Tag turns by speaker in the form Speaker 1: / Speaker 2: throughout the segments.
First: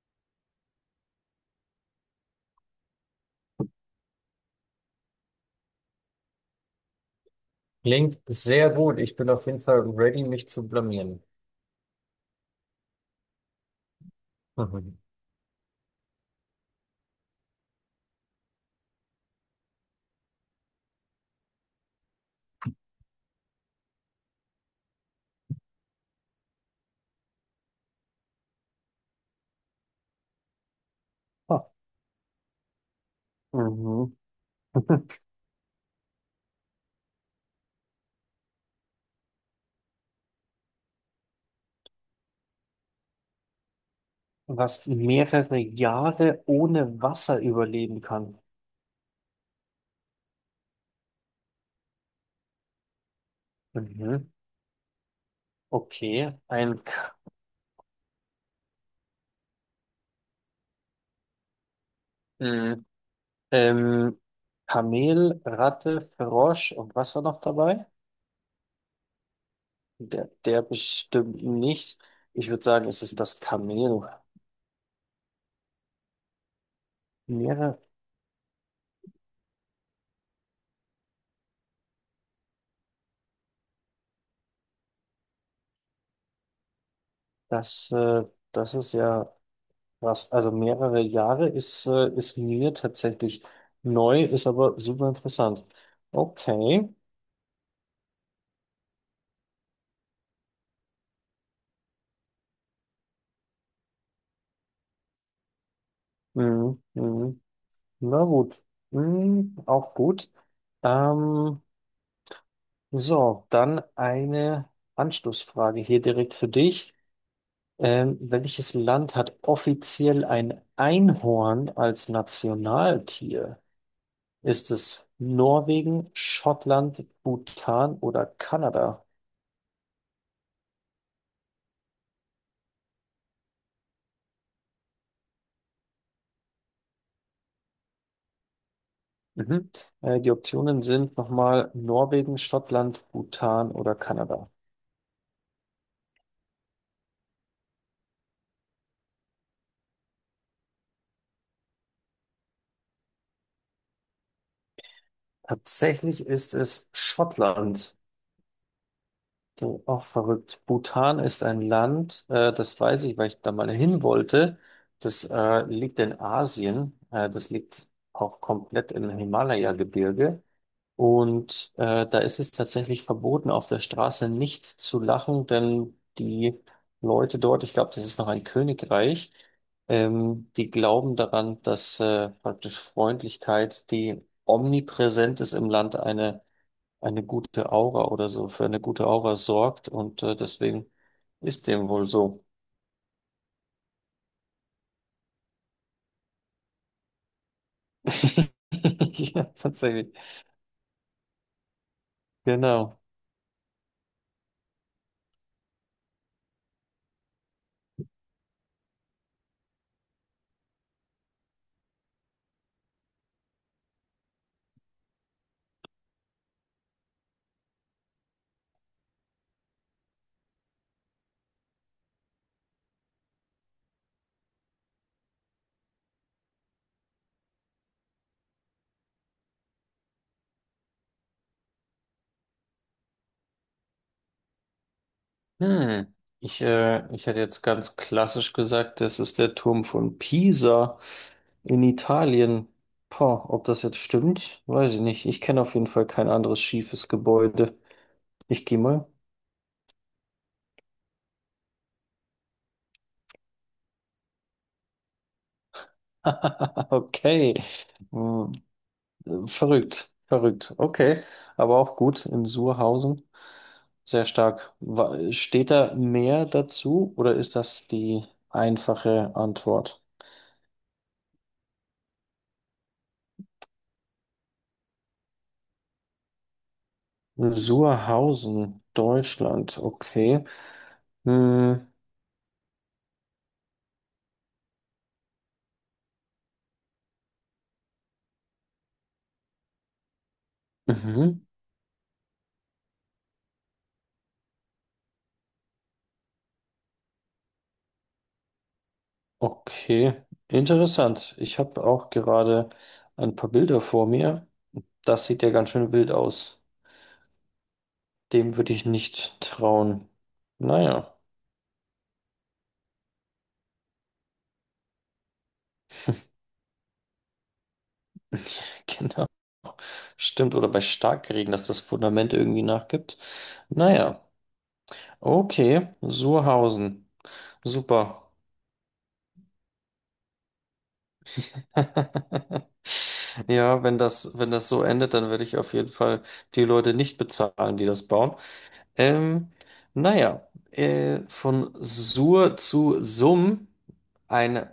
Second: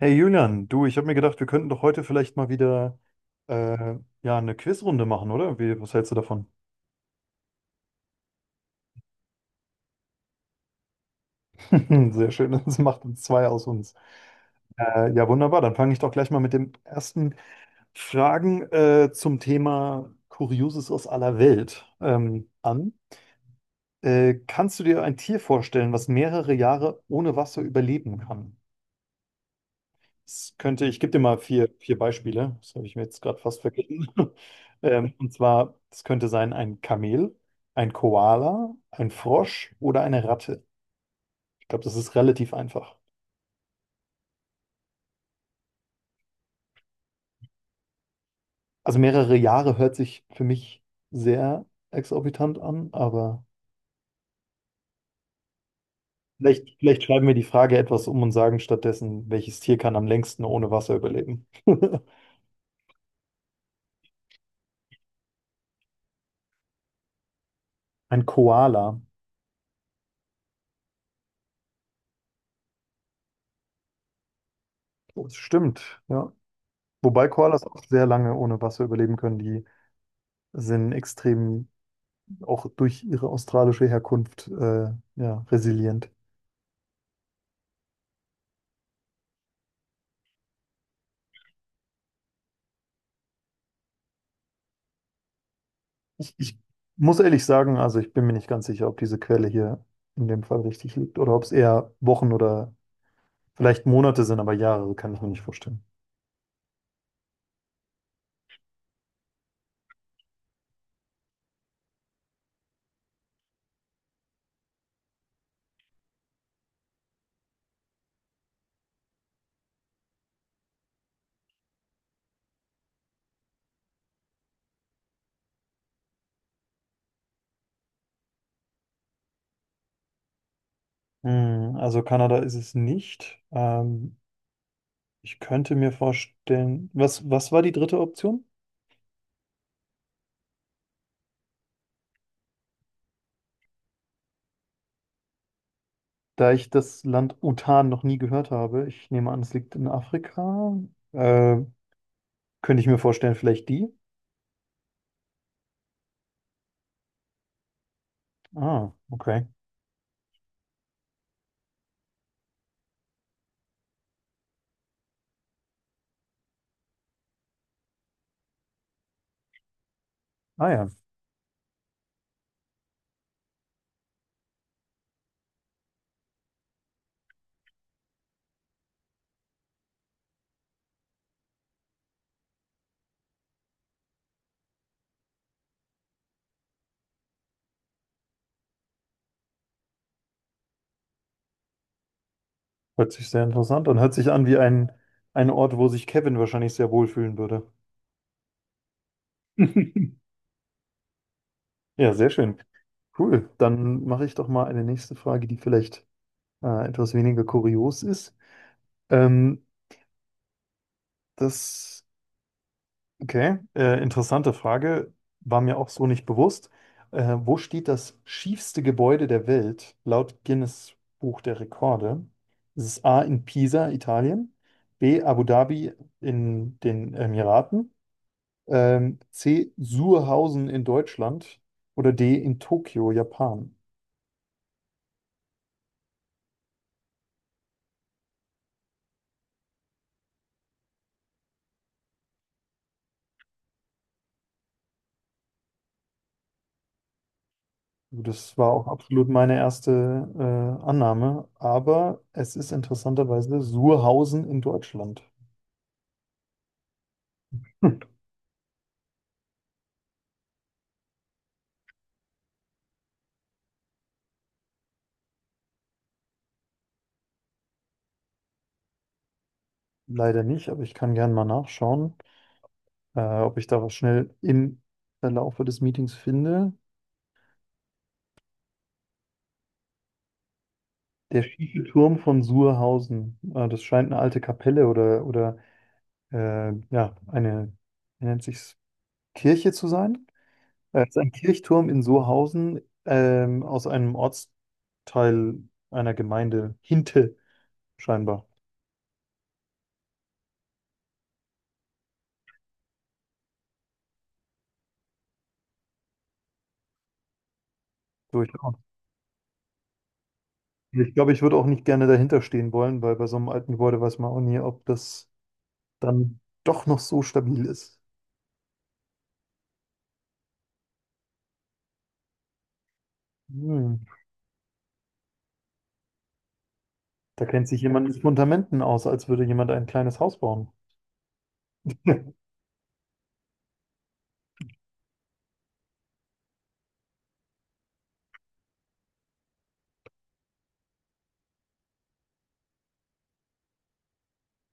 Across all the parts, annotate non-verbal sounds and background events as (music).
Speaker 1: Hey Julian, du, ich habe mir gedacht, wir könnten doch heute vielleicht mal wieder äh, ja, eine Quizrunde machen, oder? Wie, was hältst du davon?
Speaker 2: Klingt sehr gut. Ich bin auf jeden Fall ready, mich zu blamieren.
Speaker 1: (laughs) Sehr schön, das macht uns zwei aus uns.
Speaker 2: Mhm.
Speaker 1: Ja, wunderbar, dann fange ich doch gleich mal mit den ersten Fragen zum Thema Kurioses aus aller Welt an. Kannst du dir ein Tier vorstellen, was mehrere Jahre ohne Wasser überleben kann? Es könnte, ich gebe dir mal
Speaker 2: Ah.
Speaker 1: vier Beispiele. Das habe ich mir jetzt gerade fast vergessen.
Speaker 2: Mhm.
Speaker 1: (laughs)
Speaker 2: (laughs)
Speaker 1: Und zwar, es könnte sein ein Kamel, ein Koala, ein Frosch oder eine Ratte. Ich glaube, das ist relativ einfach.
Speaker 2: Was mehrere Jahre ohne Wasser überleben kann.
Speaker 1: Also mehrere Jahre hört sich für mich sehr exorbitant an, aber
Speaker 2: Mhm. Okay,
Speaker 1: vielleicht,
Speaker 2: ein
Speaker 1: vielleicht
Speaker 2: K,
Speaker 1: schreiben wir die Frage etwas um und sagen stattdessen, welches Tier kann am längsten ohne Wasser überleben? (laughs)
Speaker 2: mh, ähm, Kamel, Ratte, Frosch und was war noch dabei?
Speaker 1: Ein Koala.
Speaker 2: Der, der bestimmt nicht. Ich würde sagen, es ist das Kamel.
Speaker 1: Oh, das stimmt, ja. Wobei Koalas
Speaker 2: Mehrere,
Speaker 1: auch sehr lange ohne Wasser überleben können. Die sind extrem auch durch ihre australische Herkunft, ja, resilient.
Speaker 2: das, äh, das ist ja krass. Also mehrere Jahre ist, ist mir tatsächlich neu, ist aber super interessant.
Speaker 1: Ich
Speaker 2: Okay.
Speaker 1: muss ehrlich sagen, also ich bin mir nicht ganz sicher, ob diese Quelle hier in dem Fall richtig liegt oder ob es eher Wochen oder vielleicht Monate sind, aber Jahre so kann ich mir nicht vorstellen.
Speaker 2: Mhm. Mhm. Na gut. Mhm. Auch gut. Ähm, so, dann eine Anschlussfrage hier direkt für dich. Welches Land hat offiziell ein Einhorn als Nationaltier? Ist es Norwegen, Schottland, Bhutan oder Kanada?
Speaker 1: Hm, also Kanada ist es nicht. Ich könnte mir vorstellen, was, was war die dritte Option?
Speaker 2: Mhm. Die Optionen sind nochmal Norwegen, Schottland, Bhutan oder Kanada.
Speaker 1: Da ich das Land Bhutan noch nie gehört habe, ich nehme an, es liegt in Afrika. äh, Könnte ich mir vorstellen, vielleicht die?
Speaker 2: Tatsächlich ist es Schottland.
Speaker 1: Ah, okay.
Speaker 2: Das ist auch verrückt. Bhutan ist ein Land, das weiß ich, weil ich da mal hin wollte. Das liegt in Asien. Das liegt auch komplett im Himalaya-Gebirge.
Speaker 1: Ah ja.
Speaker 2: Und da ist es tatsächlich verboten, auf der Straße nicht zu lachen, denn die Leute dort, ich glaube, das ist noch ein Königreich, die glauben daran, dass praktisch Freundlichkeit, die omnipräsent ist im Land, eine gute Aura oder so, für eine gute Aura sorgt. Und deswegen ist dem wohl so.
Speaker 1: Hört sich sehr interessant an. Hört sich an wie ein Ort, wo sich Kevin wahrscheinlich sehr wohlfühlen würde.
Speaker 2: (laughs) Ja, tatsächlich.
Speaker 1: (laughs) Ja, sehr schön.
Speaker 2: Genau.
Speaker 1: Cool. Dann mache ich doch mal eine nächste Frage, die vielleicht etwas weniger kurios ist. Ähm, das, okay, Interessante Frage, war mir auch so nicht bewusst. Wo steht das schiefste Gebäude der Welt laut Guinness Buch der Rekorde? Ist es A in Pisa, Italien, B Abu Dhabi in den Emiraten, C. Surhausen in Deutschland oder D. in Tokio, Japan?
Speaker 2: Hm. Ich hätte jetzt ganz klassisch gesagt, das ist der Turm von Pisa in Italien. Boah, ob das jetzt stimmt, weiß ich nicht. Ich kenne auf jeden Fall kein anderes schiefes Gebäude.
Speaker 1: Also das
Speaker 2: Ich
Speaker 1: war
Speaker 2: gehe
Speaker 1: auch
Speaker 2: mal.
Speaker 1: absolut meine erste Annahme, aber es ist interessanterweise Surhausen in Deutschland.
Speaker 2: (laughs) Okay.
Speaker 1: Hm.
Speaker 2: Hm. Verrückt, verrückt. Okay, aber auch gut in Surhausen. Sehr stark. Wa- steht da mehr dazu oder ist das die einfache Antwort?
Speaker 1: Leider nicht, aber ich kann gerne mal nachschauen, ob ich da was schnell im Verlaufe des Meetings finde.
Speaker 2: Suhrhausen, Deutschland, okay.
Speaker 1: Der schiefe
Speaker 2: Hm.
Speaker 1: Turm von Surhausen, das scheint eine alte Kapelle oder ja, eine, wie nennt sich's, Kirche zu sein. Er ist ein
Speaker 2: Mhm.
Speaker 1: Kirchturm in Sohausen, aus einem Ortsteil einer Gemeinde, Hinte scheinbar.
Speaker 2: Okay, interessant. Ich habe auch gerade ein paar Bilder vor mir. Das sieht ja ganz schön wild aus. Dem würde
Speaker 1: Durchaus.
Speaker 2: ich nicht trauen.
Speaker 1: Ich
Speaker 2: Naja.
Speaker 1: glaube, ich würde auch nicht gerne dahinter stehen wollen, weil bei so einem alten Gebäude weiß man auch nie, ob das dann doch noch so stabil ist.
Speaker 2: (laughs) Genau. Stimmt, oder bei Starkregen, dass das Fundament irgendwie nachgibt.
Speaker 1: Hm.
Speaker 2: Naja, okay, Suhrhausen.
Speaker 1: Da kennt sich jemand mit
Speaker 2: Super.
Speaker 1: Fundamenten aus, als würde jemand ein kleines Haus bauen. (laughs)
Speaker 2: (laughs) Ja, wenn das so endet, dann werde ich auf jeden Fall die Leute nicht bezahlen, die das bauen. Ähm, naja, von Sur zu Sum ein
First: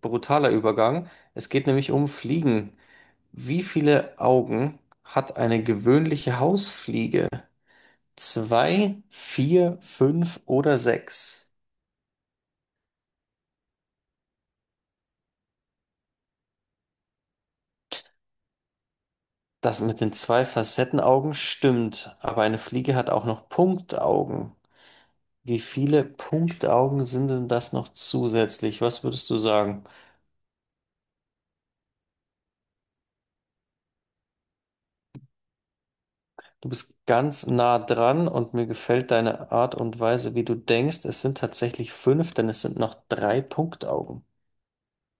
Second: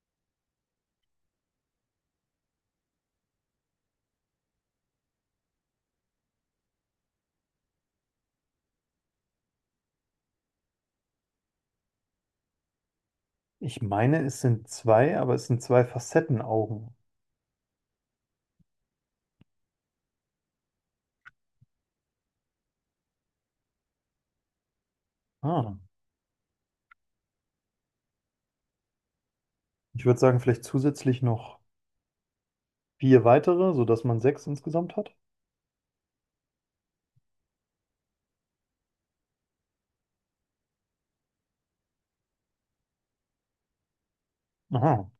Speaker 2: brutaler Übergang. Es geht nämlich um Fliegen. Wie viele Augen hat eine gewöhnliche Hausfliege? Zwei, vier, fünf oder sechs?
Speaker 1: Ich meine, es sind zwei, aber es sind zwei Facettenaugen.
Speaker 2: Das mit den zwei Facettenaugen stimmt, aber eine Fliege hat auch noch Punktaugen. Wie
Speaker 1: Ah.
Speaker 2: viele Punktaugen sind denn das noch zusätzlich? Was würdest du sagen?
Speaker 1: Ich würde sagen, vielleicht zusätzlich noch vier weitere, sodass man sechs insgesamt hat.
Speaker 2: Du bist ganz nah dran und mir gefällt deine Art und Weise, wie du denkst. Es sind tatsächlich fünf, denn es sind noch drei Punktaugen.
Speaker 1: Aha.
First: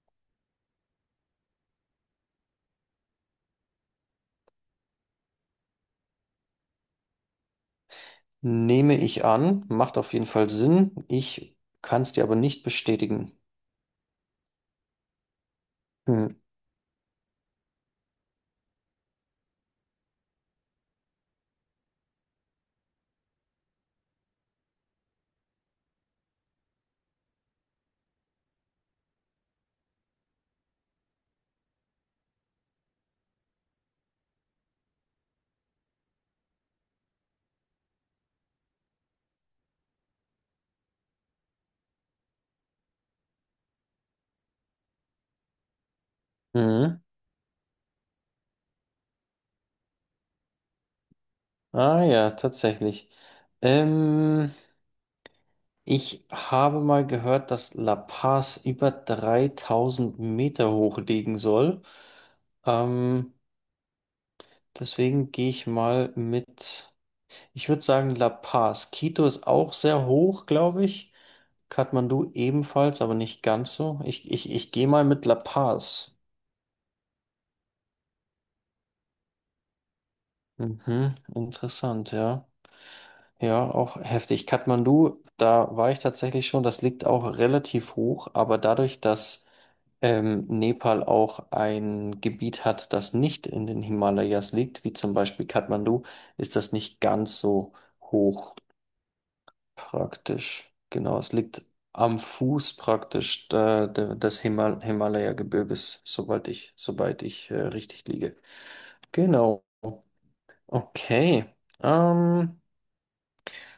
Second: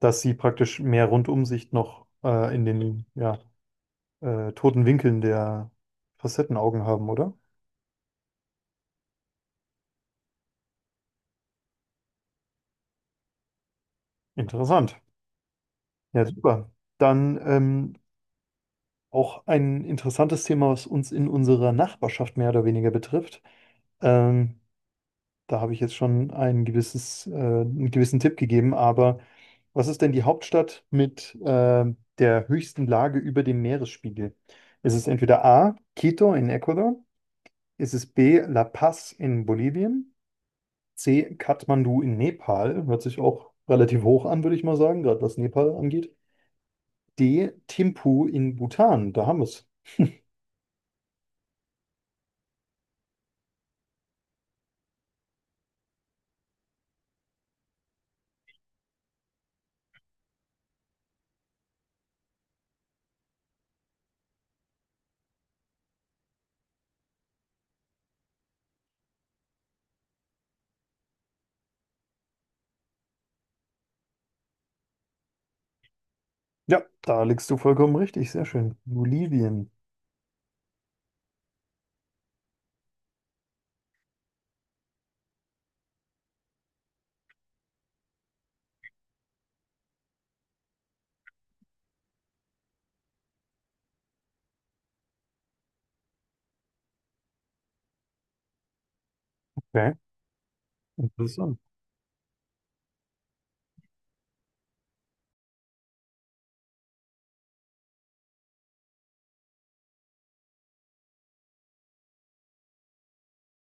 Speaker 1: Dass sie praktisch mehr Rundumsicht noch in den ja, toten Winkeln der Facettenaugen haben, oder?
Speaker 2: Nehme ich an, macht auf jeden Fall Sinn. Ich kann es dir aber nicht bestätigen.
Speaker 1: Interessant. Ja,
Speaker 2: Hm.
Speaker 1: super. Dann auch ein interessantes Thema, was uns in unserer Nachbarschaft mehr oder weniger betrifft. Ähm, da habe ich jetzt schon ein gewisses, einen gewissen Tipp gegeben, aber was ist denn die Hauptstadt mit der höchsten Lage über dem Meeresspiegel? Ist es entweder A, Quito in Ecuador? Ist es B, La Paz in Bolivien? C. Kathmandu in Nepal. Hört sich auch relativ hoch an, würde ich mal sagen, gerade was Nepal angeht.
Speaker 2: Mhm.
Speaker 1: D. Thimphu in Bhutan. Da haben wir es.
Speaker 2: Ah ja, tatsächlich. Ähm, ich habe mal gehört, dass La Paz über 3000 Meter hoch liegen soll. Ähm, Deswegen gehe ich mal mit, ich würde sagen La Paz. Quito ist auch sehr hoch, glaube ich. Kathmandu ebenfalls, aber nicht ganz so. Ich gehe mal mit La Paz.
Speaker 1: Ja, da liegst du vollkommen richtig. Sehr schön. Bolivien.
Speaker 2: Mhm, interessant, ja. Ja, auch heftig. Kathmandu, da war ich tatsächlich schon, das liegt auch relativ hoch, aber dadurch, dass Nepal auch ein Gebiet hat, das nicht in den Himalayas liegt, wie zum Beispiel Kathmandu, ist das nicht ganz so hoch.
Speaker 1: Okay,
Speaker 2: Praktisch, genau. Es
Speaker 1: interessant.
Speaker 2: liegt am Fuß praktisch des Himalaya-Gebirges, sobald ich richtig liege. Genau. Okay. Ähm,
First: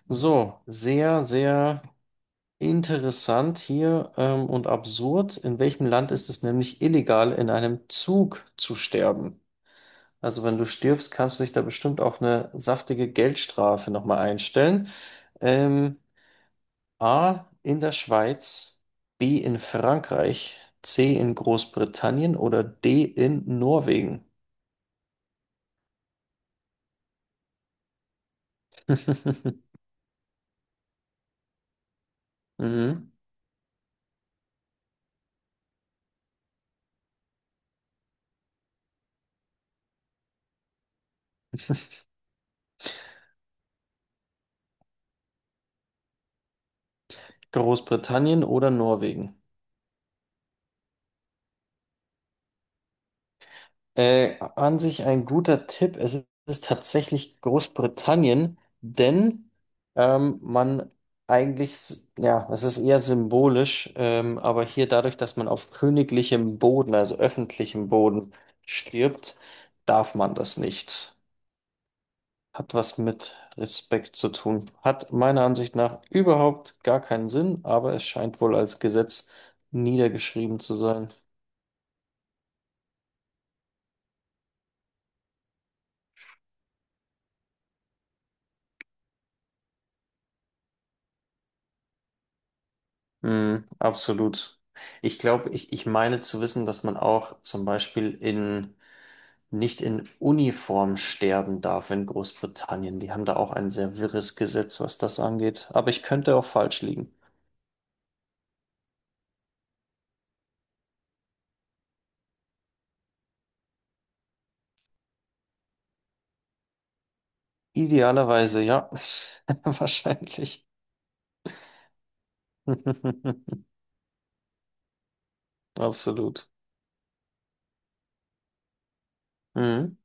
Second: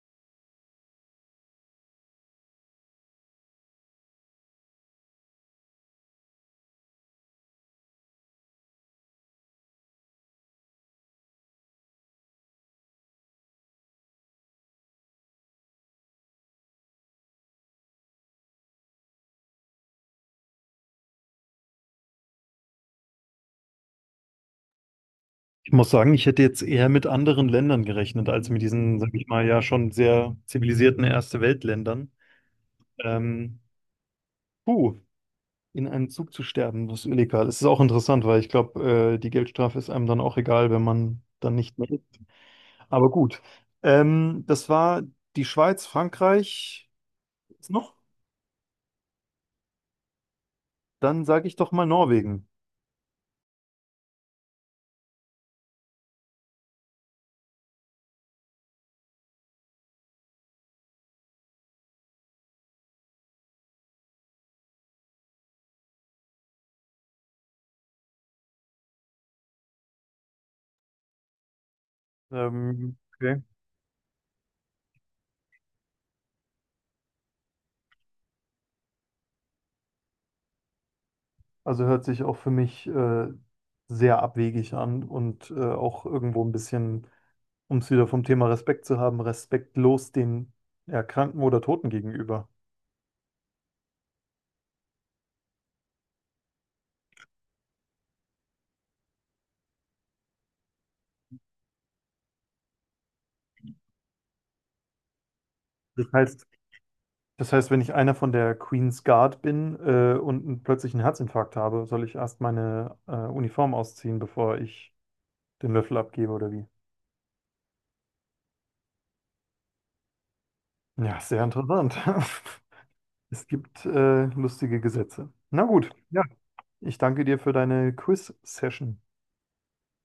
Speaker 2: so, sehr interessant hier und absurd. In welchem Land ist es nämlich illegal, in einem Zug zu sterben? Also wenn du stirbst, kannst du dich da bestimmt auf eine saftige Geldstrafe nochmal einstellen. Ähm, A in der Schweiz, B in Frankreich, C in Großbritannien oder D in Norwegen?
Speaker 1: Ich muss sagen, ich hätte jetzt eher mit anderen Ländern gerechnet, als mit diesen, sag ich mal, ja
Speaker 2: (laughs)
Speaker 1: schon sehr zivilisierten Erste-Welt-Ländern.
Speaker 2: Mhm.
Speaker 1: Ähm, puh, in einem Zug zu sterben, das ist illegal. Es ist auch interessant, weil ich glaube, die Geldstrafe ist einem dann auch egal, wenn man dann nicht mehr ist. Aber gut. Das war die Schweiz, Frankreich. Ist noch?
Speaker 2: Großbritannien oder Norwegen?
Speaker 1: Dann sage ich doch mal Norwegen.
Speaker 2: An sich ein guter Tipp. Es ist tatsächlich Großbritannien, denn man eigentlich, s- ja, es ist eher symbolisch, aber hier dadurch, dass man auf königlichem Boden, also öffentlichem Boden stirbt, darf man das nicht. Hat was mit
Speaker 1: Okay.
Speaker 2: Respekt zu tun. Hat meiner Ansicht nach überhaupt gar keinen Sinn, aber es scheint wohl als Gesetz niedergeschrieben zu sein.
Speaker 1: Also hört sich auch für mich sehr abwegig an und auch irgendwo ein bisschen, um es wieder vom Thema Respekt zu haben, respektlos den Erkrankten oder Toten gegenüber.
Speaker 2: Mm, absolut. Ich glaube, ich meine zu wissen, dass man auch zum Beispiel nicht in Uniform sterben darf in Großbritannien. Die haben da auch ein sehr wirres Gesetz, was das angeht. Aber ich
Speaker 1: Das
Speaker 2: könnte auch
Speaker 1: heißt,
Speaker 2: falsch liegen.
Speaker 1: das heißt, wenn ich einer von der Queen's Guard bin und einen plötzlichen Herzinfarkt habe, soll ich erst meine Uniform ausziehen, bevor ich den Löffel abgebe oder wie?
Speaker 2: Idealerweise, ja. (laughs) Wahrscheinlich.
Speaker 1: Ja, sehr interessant. (laughs) Es
Speaker 2: (laughs)
Speaker 1: gibt lustige Gesetze. Na gut, ja,
Speaker 2: Absolut.
Speaker 1: ich danke dir für deine Quiz-Session.
Speaker 2: Mhm.